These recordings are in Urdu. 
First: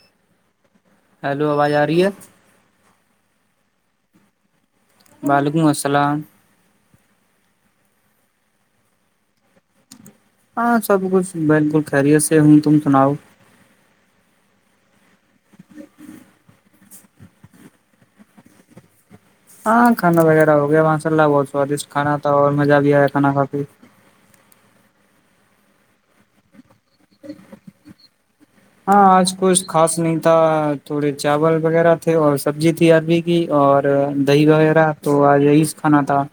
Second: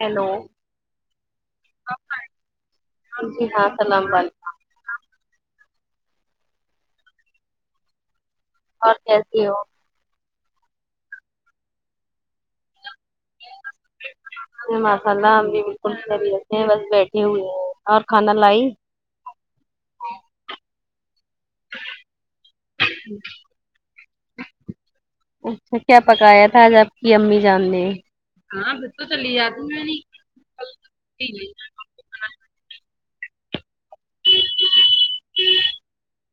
ہیلو ہیلو آواز آ رہی ہے ہاں جی ہاں السلام علیکم وعلیکم السلام آپ کیسے ہو ہاں سب کچھ بالکل خیریت سے ہوں تم سناؤ ماشاء اللہ ہم بھی بلکل خریت سے ہیں بس بیٹھی ہوئی ہو ں اور کھانا لائی ہاں کھانا وغیرہ ہو گیا ماشاء اللہ بہت سوادشٹ کھانا تھا اور مزہ بھی آیا کھانا کھا کے اچھا کیا پکایا تھا آپ کی امی جان ہاں آج کچھ خاص نہیں تھا تھوڑے چاول وغیرہ تھے اور سبزی تھی اروی تھی اور دہی وغیرہ تو آج رئیس کھانا تھا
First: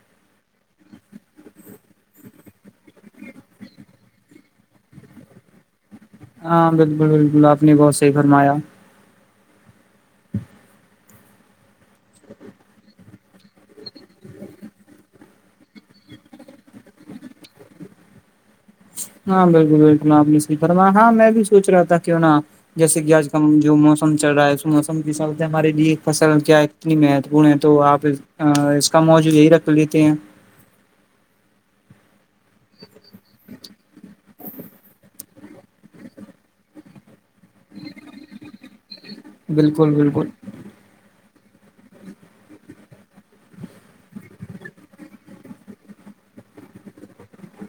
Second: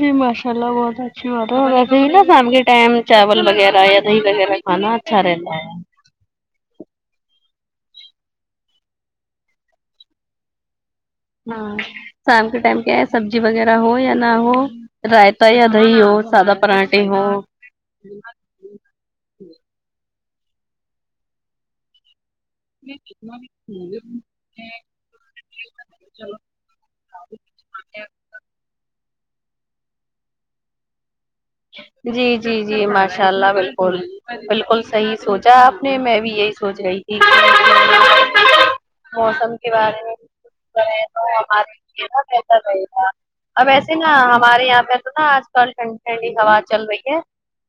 جی ماشا اللہ بہت اچھی بات ہے اور ویسے ہی نا شام کے ٹائم چاول وغیرہ یا دہی وغیرہ کھانا اچھا رہتا ہے ہاں بلکل بلکل آپ نے بہت صحیح فرمایا ہاں شام کے ٹائم کیا ہے سبزی وغیرہ ہو یا نہ ہو رائتا یا دہی ہو سادہ پراٹھے ہو ہاں بالکل بالکل آپ نے صحیح فرما ہاں میں بھی سوچ رہا تھا کیوں نہ جیسے کہ آج کا جو موسم چل رہا ہے اس موسم کے حساب سے ہمارے لیے فصل کیا ہے اتنی مہتوپورن ہے تو آپ اس کا موجو یہی رکھ لیتے ہیں جی جی جی ماشاء اللہ بالکل بالکل صحیح سوچا آپ نے میں بھی یہی سوچ رہی تھی موسم کے بالکل بارے میں بالکل [unintelligible] اب ویسے نا ہمارے یہاں پہ تو نا آج کل ٹھنڈی ٹھنڈی ہوا چل رہی ہے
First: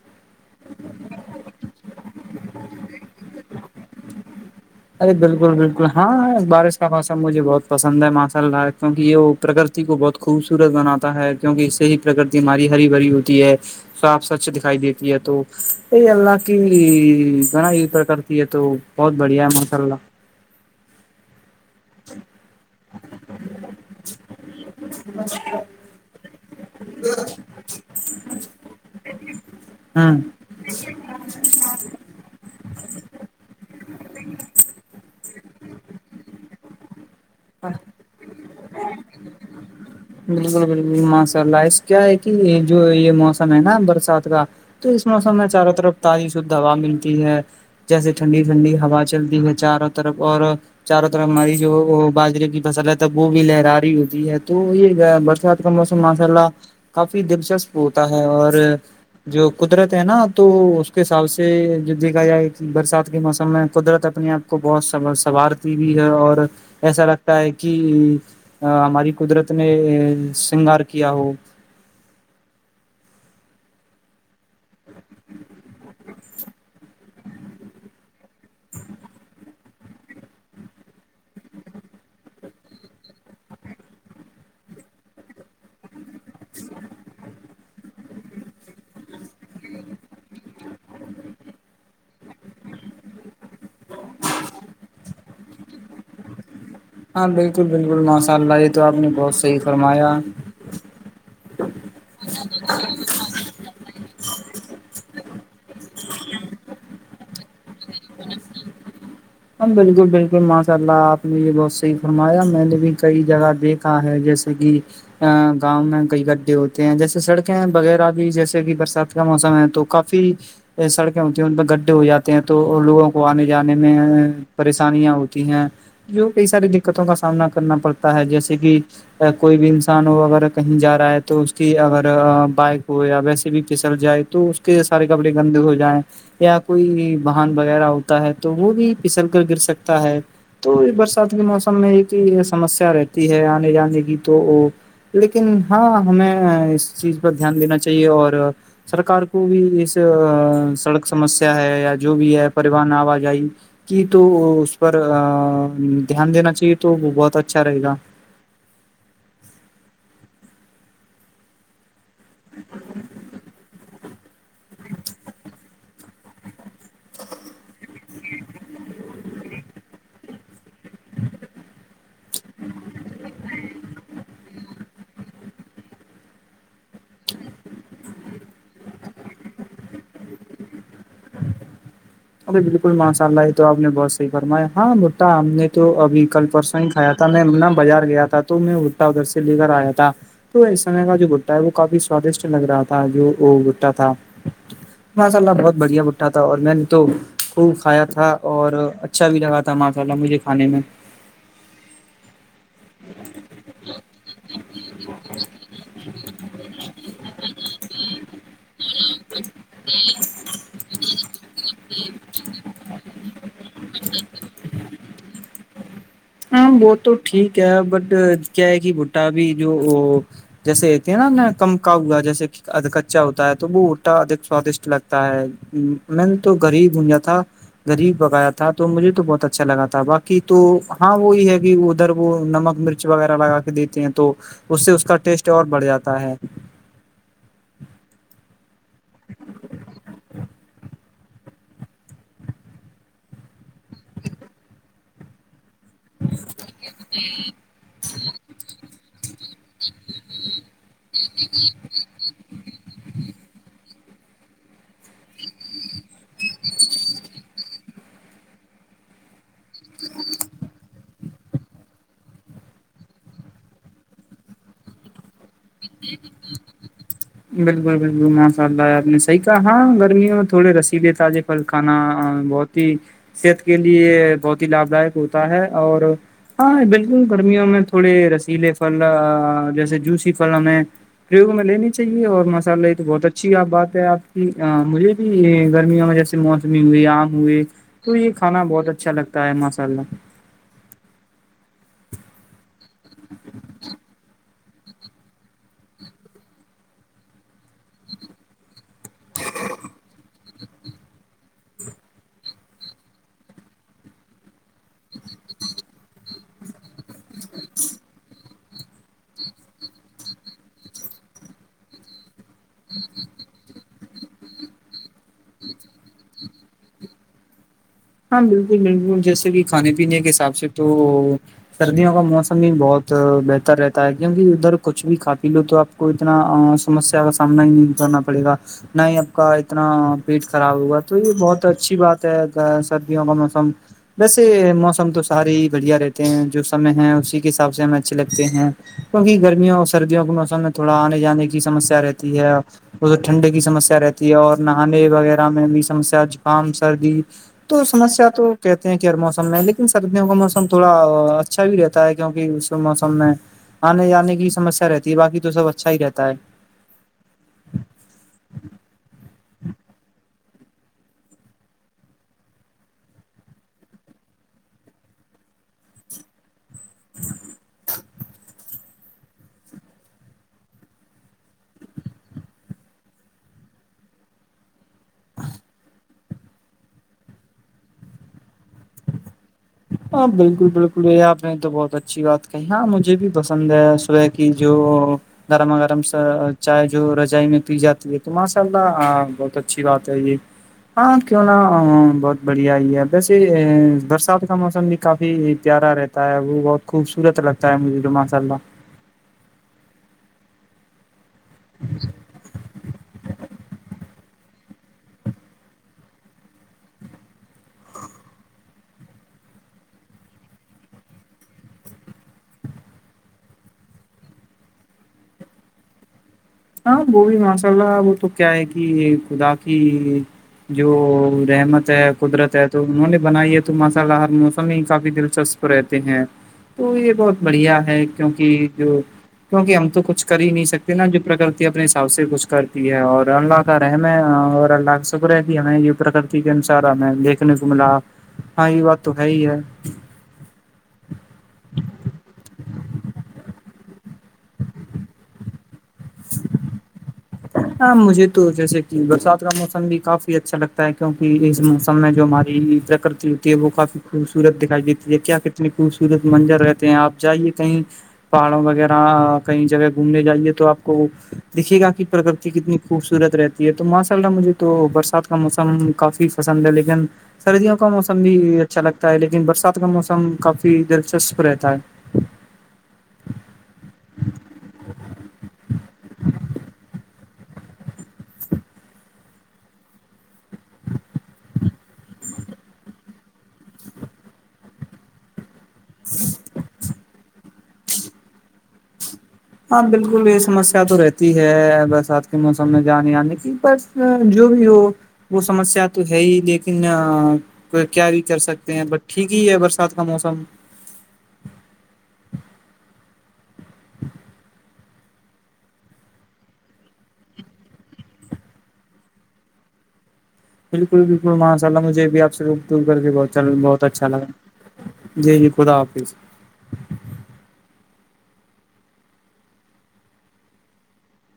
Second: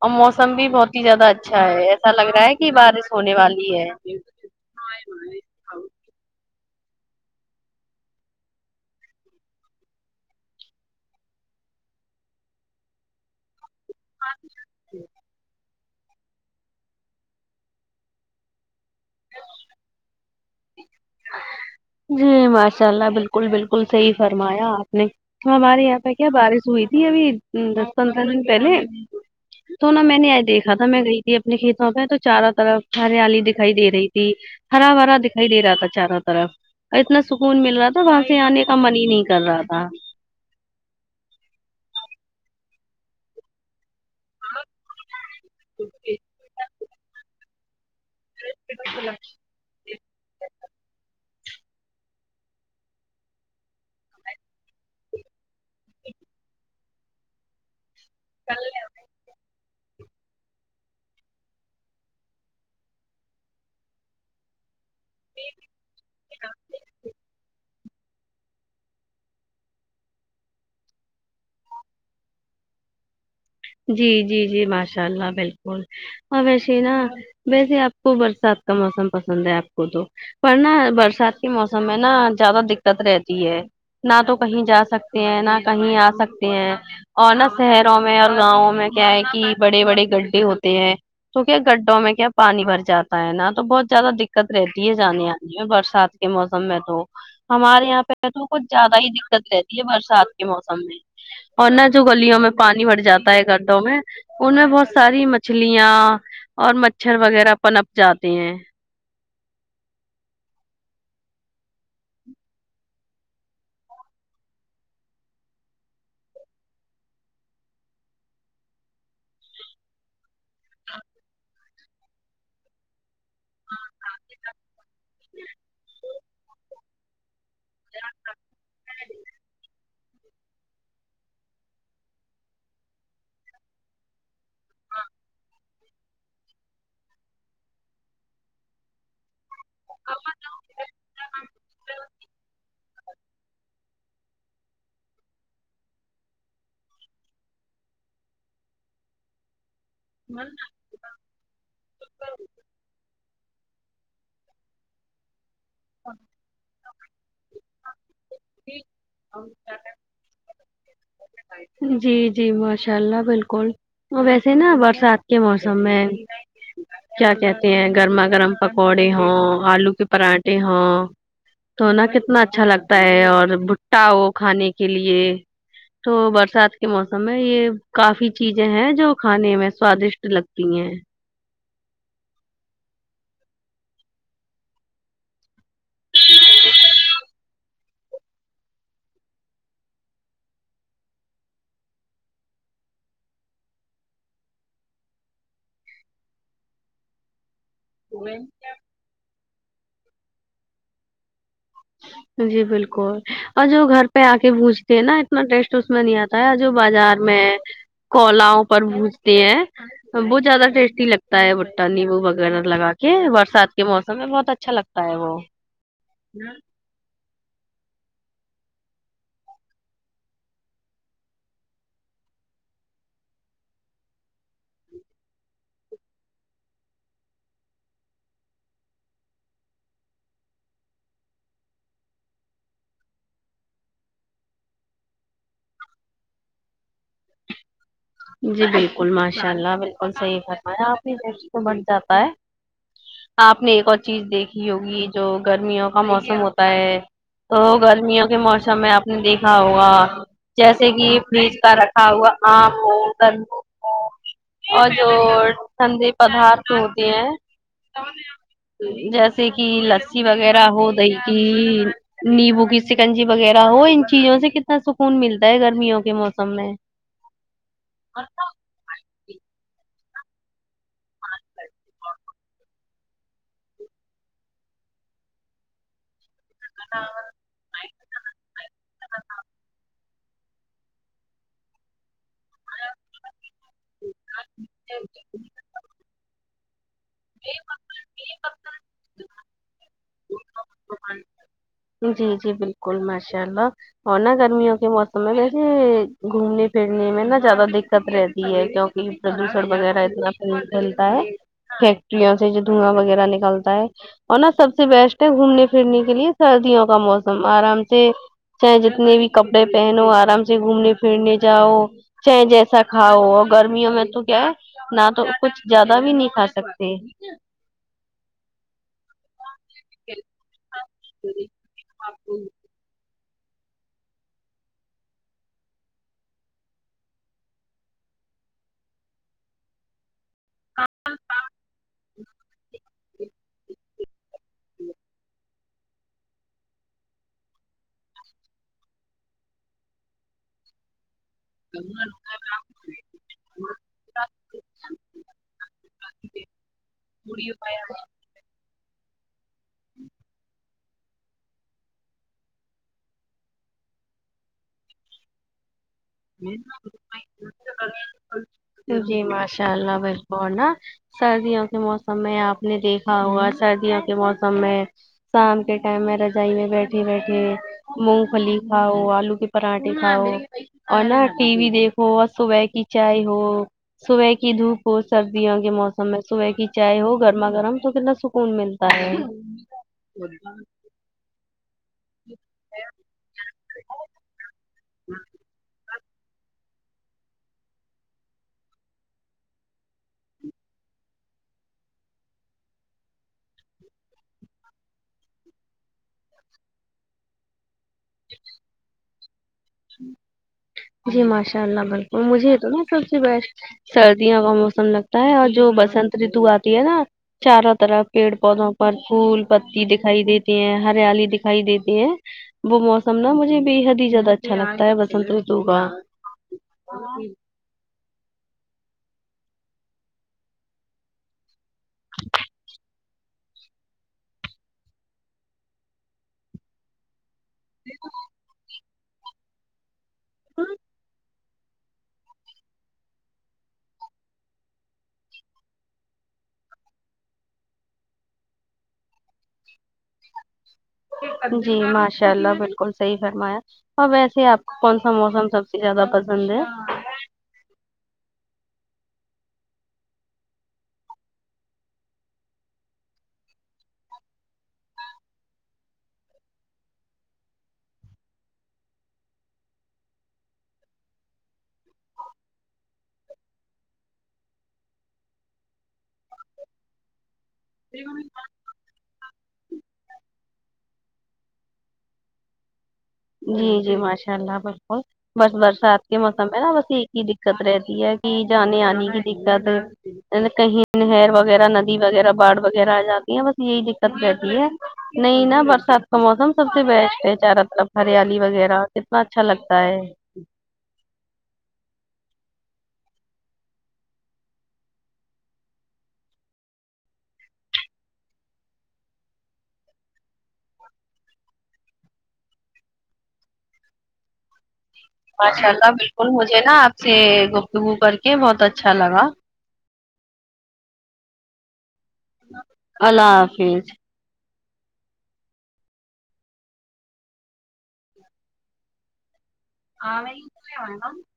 اور موسم بھی بہت ہی زیادہ اچھا ہے ایسا لگ رہا ہے کہ بارش ہونے والی ہے ارے بالکل بالکل ہاں بارش کا موسم مجھے بہت پسند ہے ماشاء اللہ کیونکہ یہ پرگتی کو بہت خوبصورت بناتا ہے کیونکہ اس سے ہی پرگتی ہماری ہری بھری ہوتی ہے صاف سچ دکھائی دیتی ہے تو یہی اللہ کی بڑای پر کرتی ہے تو بہت بڑھیا ہے ماشاء اللہ جی ماشاء اللہ بالکل بالکل صحیح فرمایا آپ نے ہمارے یہاں پہ کیا بارش ہوئی تھی ابھی دس پندرہ دن پہلے تو نہا میں ہوں نہیں ایڈٹ دھا تھا میں گئی تھی اپنے کھیتوں پہ تو چاروں طرف ہریالی دکھائی دے رہی تھی ہرا برا دکھائی دے رہا تھا چاروں طرف اور اتنا سکون مل رہا تھا وہاں سے آنے کا من ہی نہیں کر رہا تھا بالکل بالکل ماشاء اللہ کیا ہے کہ یہ جو یہ موسم ہے نا برس کا تو اس موسم میں چاروں طرف تازی شدھ ہوا ملتی ہے جیسے ٹھنڈی ٹھنڈی ہوا چلتی ہے چاروں طرف اور چاروں طرف ہماری جو وہ باجرے کی فصل ہے تب وہ بھی لہراری ہوتی ہے تو یہ برسات کا موسم ماشاء اللہ کافی دلچسپ ہوتا ہے اور جو قدرت ہے نا تو اس کے حساب سے جو دیکھا جائے کہ برسات کے موسم میں قدرت اپنے آپ کو بہت سوارتی بھی ہے اور ایسا لگتا ہے کہ کہ ہماری قدرت نے سنگار کیا ہو جی جی جی ماشاء اللہ بالکل اور ویسے نا ویسے آپ کو برسات کا موسم پسند ہے آپ کو تو پر نا برسات کے موسم میں نا زیادہ دقت رہتی ہے نہ تو کہیں جا سکتے ہیں نہ کہیں آ سکتے ہیں اور نہ شہروں میں اور گاؤں میں کیا ہے کہ بڑے بڑے گڈھے ہوتے ہیں تو کیا گڈھوں میں کیا پانی بھر جاتا ہے نا تو بہت زیادہ دقت رہتی ہے جانے آنے میں برسات کے موسم میں تو ہاں بالکل ہمارے بالکل یہاں پہ ماشاء تو اللہ کچھ یہ آپ زیادہ ہی نے بہت دقت صحیح رہتی ہے فرمایا برسات کے موسم میں اور نہ جو گلیوں میں پانی بھر جاتا ہے گڈھوں میں ان میں بہت ساری مچھلیاں اور مچھر وغیرہ پنپ جاتے ہیں ہاں بالکل بالکل ماشاء اللہ آپ نے یہ بہت صحیح فرمایا میں نے بھی کئی جگہ دیکھ کا ہے جیسے کہ گاؤں میں کئی گڈھے ہوتے ہیں جیسے سڑکیں وغیرہ بھی جیسے کہ برسات کا موسم ہے تو کافی فی سڑکیں ہوتی ہیں ان پہ گڈھے ہو جاتے ہیں تو لوگوں کو وہ آنے جانے میں پریشانیاں ہوتی ہیں جو کئی ساری د دقتوں کا سامنا کرنا پڑتا ہے جیسے کہ کوئی بھی انسان ہو اگر کہیں جا رہا ہے تو اس کی اگر بائک ہو یا ویسے بھی پھسل جائے تو اس کے سارے کپڑے گندے ہو جائیں یا کوئی بہن وغیرہ ہوتا ہے تو وہ بھی پھسل کر گر سکتا ہے تو برسات کے موسم میں یہ سمسیا رہتی ہے آنے جانے کی تو وہ لیکن ہاں ہمیں اس چیز پر دھیان دینا چاہیے اور سرکار کو بھی اس سڑک سمسیا ہے یا جو بھی ہے پریون آوجائی کہ تو اس پر دھیان دینا چاہیے تو وہ بہت اچھا رہے گا ج [unintelligible] جی جی ماشاء اللہ بالکل ویسے نا برسات کے موسم میں کیا کہتے ہیں گرما گرم پکوڑے ہوں آلو کے پراٹھے ہوں توونا کتنا اچھا لگتا ہے اور بھٹا ہو کھانے کے لیے تو برسات کے موسم میں یہ کافی چیزیں ہیں جو کھانے میں سوادشٹ لگتی ہیں ارے بالکل ماشاء اللہ یہ تو آپ نے بت صحیح فرمایا ہاں بٹا ہم نے تو ابھی کل پرسوں انی کھایا تھا میں ن بازار گیا تھا تو میں بھٹا ادھر سے لے کر آیا تھا تو اس سمے کا جو گٹا ہے وہ کافی سوادشٹ لگ رہا تھا جو وہ بٹا تھا ماشا اللہ بہت بڑھیا بٹھا تھا اور میں نے تو خوب کھایا تھا اور اچھا بھی لگا تھا ماشاء اللہ مجھے کھانے میں جی بالکل اور جو گھر پہ آک پونجتے ہیں نا اتنا ٹیسٹ اس میں نہیں آتا ہوتا جو بازار میں کولاؤ پر بونجتے ہیں بہت زیادہ ٹیسٹی لگتا ہے بھٹا نمبو وغیرہ لگا کے برسات کے موسم میں بہت اچھا اچھا لگتا ہے وہ ہاں وہ تو ٹھیک ہے بٹ کیا ہے کہ بٹا بھی جو وہ جیسے ہوتی ہیں نا ن کمکا ہوا جیسے کہدھ کچا ہوتا ہے تو وہ اٹا اک سوادشٹ لگتا ہے میں نے تو غریب گونجا تھا غریب بغایا تھا تو مجھے تو بہت اچھا لگا تھا باقی تو ہاں وہی ہے کہ ادھر وہ نمک مرچ وغیرہ لگا کے دیتے ہیں تو اس سے اس کا ٹیسٹ اور بڑھ جاتا ہے جی بالکل ماشاء اللہ بالکل صحیح فرمایا آپ نہیں [unintelligible] بٹ جاتا ہے آپ نے ایک اور چیز دیکھی ہوگی جو گرمیوں وہا موسم ہوتا ہے تو گرمیوں کے موسم میں آپ نے دیکھا ہوگا جیسے کہ یہ فریج کا رکھا ہوا آم [unintelligible] ٹندے پدارت ہوتے ہیں جیسے جیسے کہ لسی وغیرہ ہو گئی نیبو کی سکنجی وغیرہ ہو ان چیزوں سے کتنا سکون ملتا ہے گرمیوں کے موسم میں بالکل بالکل ماشاء اللہ آپ نے صحیح کہا ہا گرمیوں میں تھوڑ رسی دے تازہ پل کھانا بہت ہی صحت کے لیے بہت ہی لابھ دائک ہوتا ہے اور ہاں بالکل گرمیوں میں تھوڑے رسیلے پھل جیسے جوسی میں پری میں لینی چاہیے اور مسالے یہ تو بہت اچھا اچھی آپ بات ہے آپ کی مجھے بھی گرمیوں میں جیسے موسمی ہوئے آم ہوئے تو یہ کھانا بہت اچھا لگتا ہے ماشاء اللہ جی جی بالکل ماشاء اللہ اور ہو نا گرمیوں کے موسم تو میں ویسے گھومنے پھرنے میں نا زیادہ دقت رہتی ہے کیونکہ پردوشن وغیرہ اتنا کھیلتا ہے فیکٹریوں سے جو دھواں وغیرہ نکلتا ہے اور نہ سب سب سے بیسٹ ہے گھومنے پھرنے کے لیے سردیوں کا موسم آرام سے چاہے جتنے بھی کپڑے پہنو آرام سے گھومنے پھرنے جاؤ چاہے جیسا کھاؤ گرمیوں میں تو کیا ہے نہ تو کچھ زیادہ بھی نہیں کھا سکتے ہاں بلکل بلکل جیسے کہ کھانے پینے کے حساب سے تو سردیوں کا موسم بھی بہت بہتر رہتا ہے کیونکہ ادھر کچھ بھی کھا پی لو تو آپ کو اتنا سمسیا کا سامنا ہی نہیں کرنا پڑے گا نہیں آپ کا اتنا پیٹ خراب ہوگا تو یہ بہت اچھی بات ہے سردیوں کا موسم ویسے موسم تو سارے ہی بڑھیا رہتے ہیں جو سمے ہیں اسی کے حساب سے ہمیں اچھے لگتے ہیں کیونکہ گرمیوں اور سردیوں کے موسم میں تھوڑا آنے جانے کی سمسیا رہتی ہے وہ ٹھنڈے کی سمسیا رہتی ہے اور نہانے وغیرہ میں بھی سمسیا زکام سردی تو سمسیا تو کہتے ہیں کہ ہر موسم میں لیکن سردیوں کا موسم تھوڑا اچھا بھی رہتا ہے کیونکہ اس موسم میں آنے جانے کی سمسیا رہتی ہے باقی تو سب اچھا ہی رہتا ہے جی ماشاء اللہ میرے کو نہ [unintelligible] سردیوں کے موسم میں آپ نے دیکھا ہوا سردیوں کے موسم میں شام کے ٹائم میں رجائی میں بیٹھ بیٹھے بیٹھے مونگ پھلی کھاؤ آلو کے پاڑاٹھے کھاؤ اور نا ٹی وی دیکھو اور نہ صبح کی چائے ہو صبح کی دھوپ ہو سردیوں کے موسم میں صبح کی چائے ہو گرما گرم تو کتنا سکون ملتا سر ہاں بلکل بلکل یہ آپ نے تو بہت اچھی بات کہی ہے مجھے بھی پسند ہے صبح کی جو گرما گرم سا چائے جو رجائی میں پی جاتی ہے تو ماشاء اللہ آپ بہت اچھی بات ہے یہ ہاں کیوں نہ بہت بڑھیا ہی ہے ویسے برسات کا موسم بھی کافی پیارا رہتا ہے وہ بہت خوبصورت لگتا ہے مجھے تو ماشاء اللہ جی ماشاء اللہ بلکل مجھے یہ تو نا سب سے بیسٹ س سردیوں کا موسم لگتا ہے اور جو بسنت رتو آتی ہے نا چاروں طرف پیڑ پودوں پر پھول پتی دکھائی دیتے ہیں ہریالی دکھائی دیتے ہیں وہ موسم نا مجھے بے حد ہی زیادہ اچھا لگتا ہے بسنت رتو کا ہاں وہ بھی ماشاء اللہ وہ تو کیا ہے کہ خدا کی جو رحمت ہے قدرت ہے تو انہوں نے بنائی ہے تو ماشاء اللہ ہر موسم ہی کافی دلچسپ رہتے ہیں تو یہ بہت بڑھیا ہے کیونکہ جو کیونکہ ہم تو کچھ کر ہی نہیں سکتے نا جو پرکرتی اپنے حساب سے کچھ کرتی ہے اور اللہ کا رحم ہے اور اللہ کا شکر ہے کہ ہمیں یہ پرکتی ٹھیک ہے ان سارا میں دیکھنے کو ملا ہاں یہ بات تو ہے ہی ہے جی ماشاء اللہ بلکل صحیح فرمایا اوراں ویسے ہی آپ کو کون سا موسم سب سے زیادہ پسند ہے ہاں مجھے تو جیسے کہ برسات کا موسم بھی کافی اچھا لگتا ہے کیوںکہ اس موسم میں جو ہماری ہوتی ہے وہ کافی خوبصورت دکھائی دیتی ہے کیا کتنے خوبصورت منظر رہتے ہیں آپ جائیے کہیں پہاڑوں وغیرہ کئی جگہ گھومنے جائیے تو آپ کو دیکھے گا کہ پر کتنی خوبصورت رہتی ہے تو ماشاء اللہ مجھے تو برسات کا موسم کافی پسند ہے لیکن سردیوں کا موسم بھی اچھا لگتا ہے لیکن برسات کا موسم کافی دلچسپ رہتا ہے جی جی ماشاء اللہ بلکل بس برسات کے موسم میں نا بس ایک ہی دقت رہتی ہے کہ جانے آنے کی دکت کہیں نہر وغیرہ ندی وغیرہ باڑھ وغیرہ آ جاتی ہے بس یہی دکت رہتی ہے نہیں نا برسات کا موسم سب سے بیسٹ ہے چارا طرف ہریالی وغیرہ کتنا اچھا لگتا ہاں ہے بلکل یہ سمسیا شا تو رہتی ہے برسات کے موسم میں جانے آنے کی بس جو بھی ہو وہ سمسیا تو ہے ہی لیکن کو کیا بھی کر سکتے ہیں بٹ ٹھیک ہی ہے برسات کا موسم ماشاء اللہ بالکل مجھے نا آپ سے گفتگو کر کے بہت اچھا لگا بالکل بالکل ماشاء اللہ مجھے بھی آپ سے گفتگو کر کے اللہ بہت حافظ اچھا لگا جی جی خدا حافظ [unintelligible]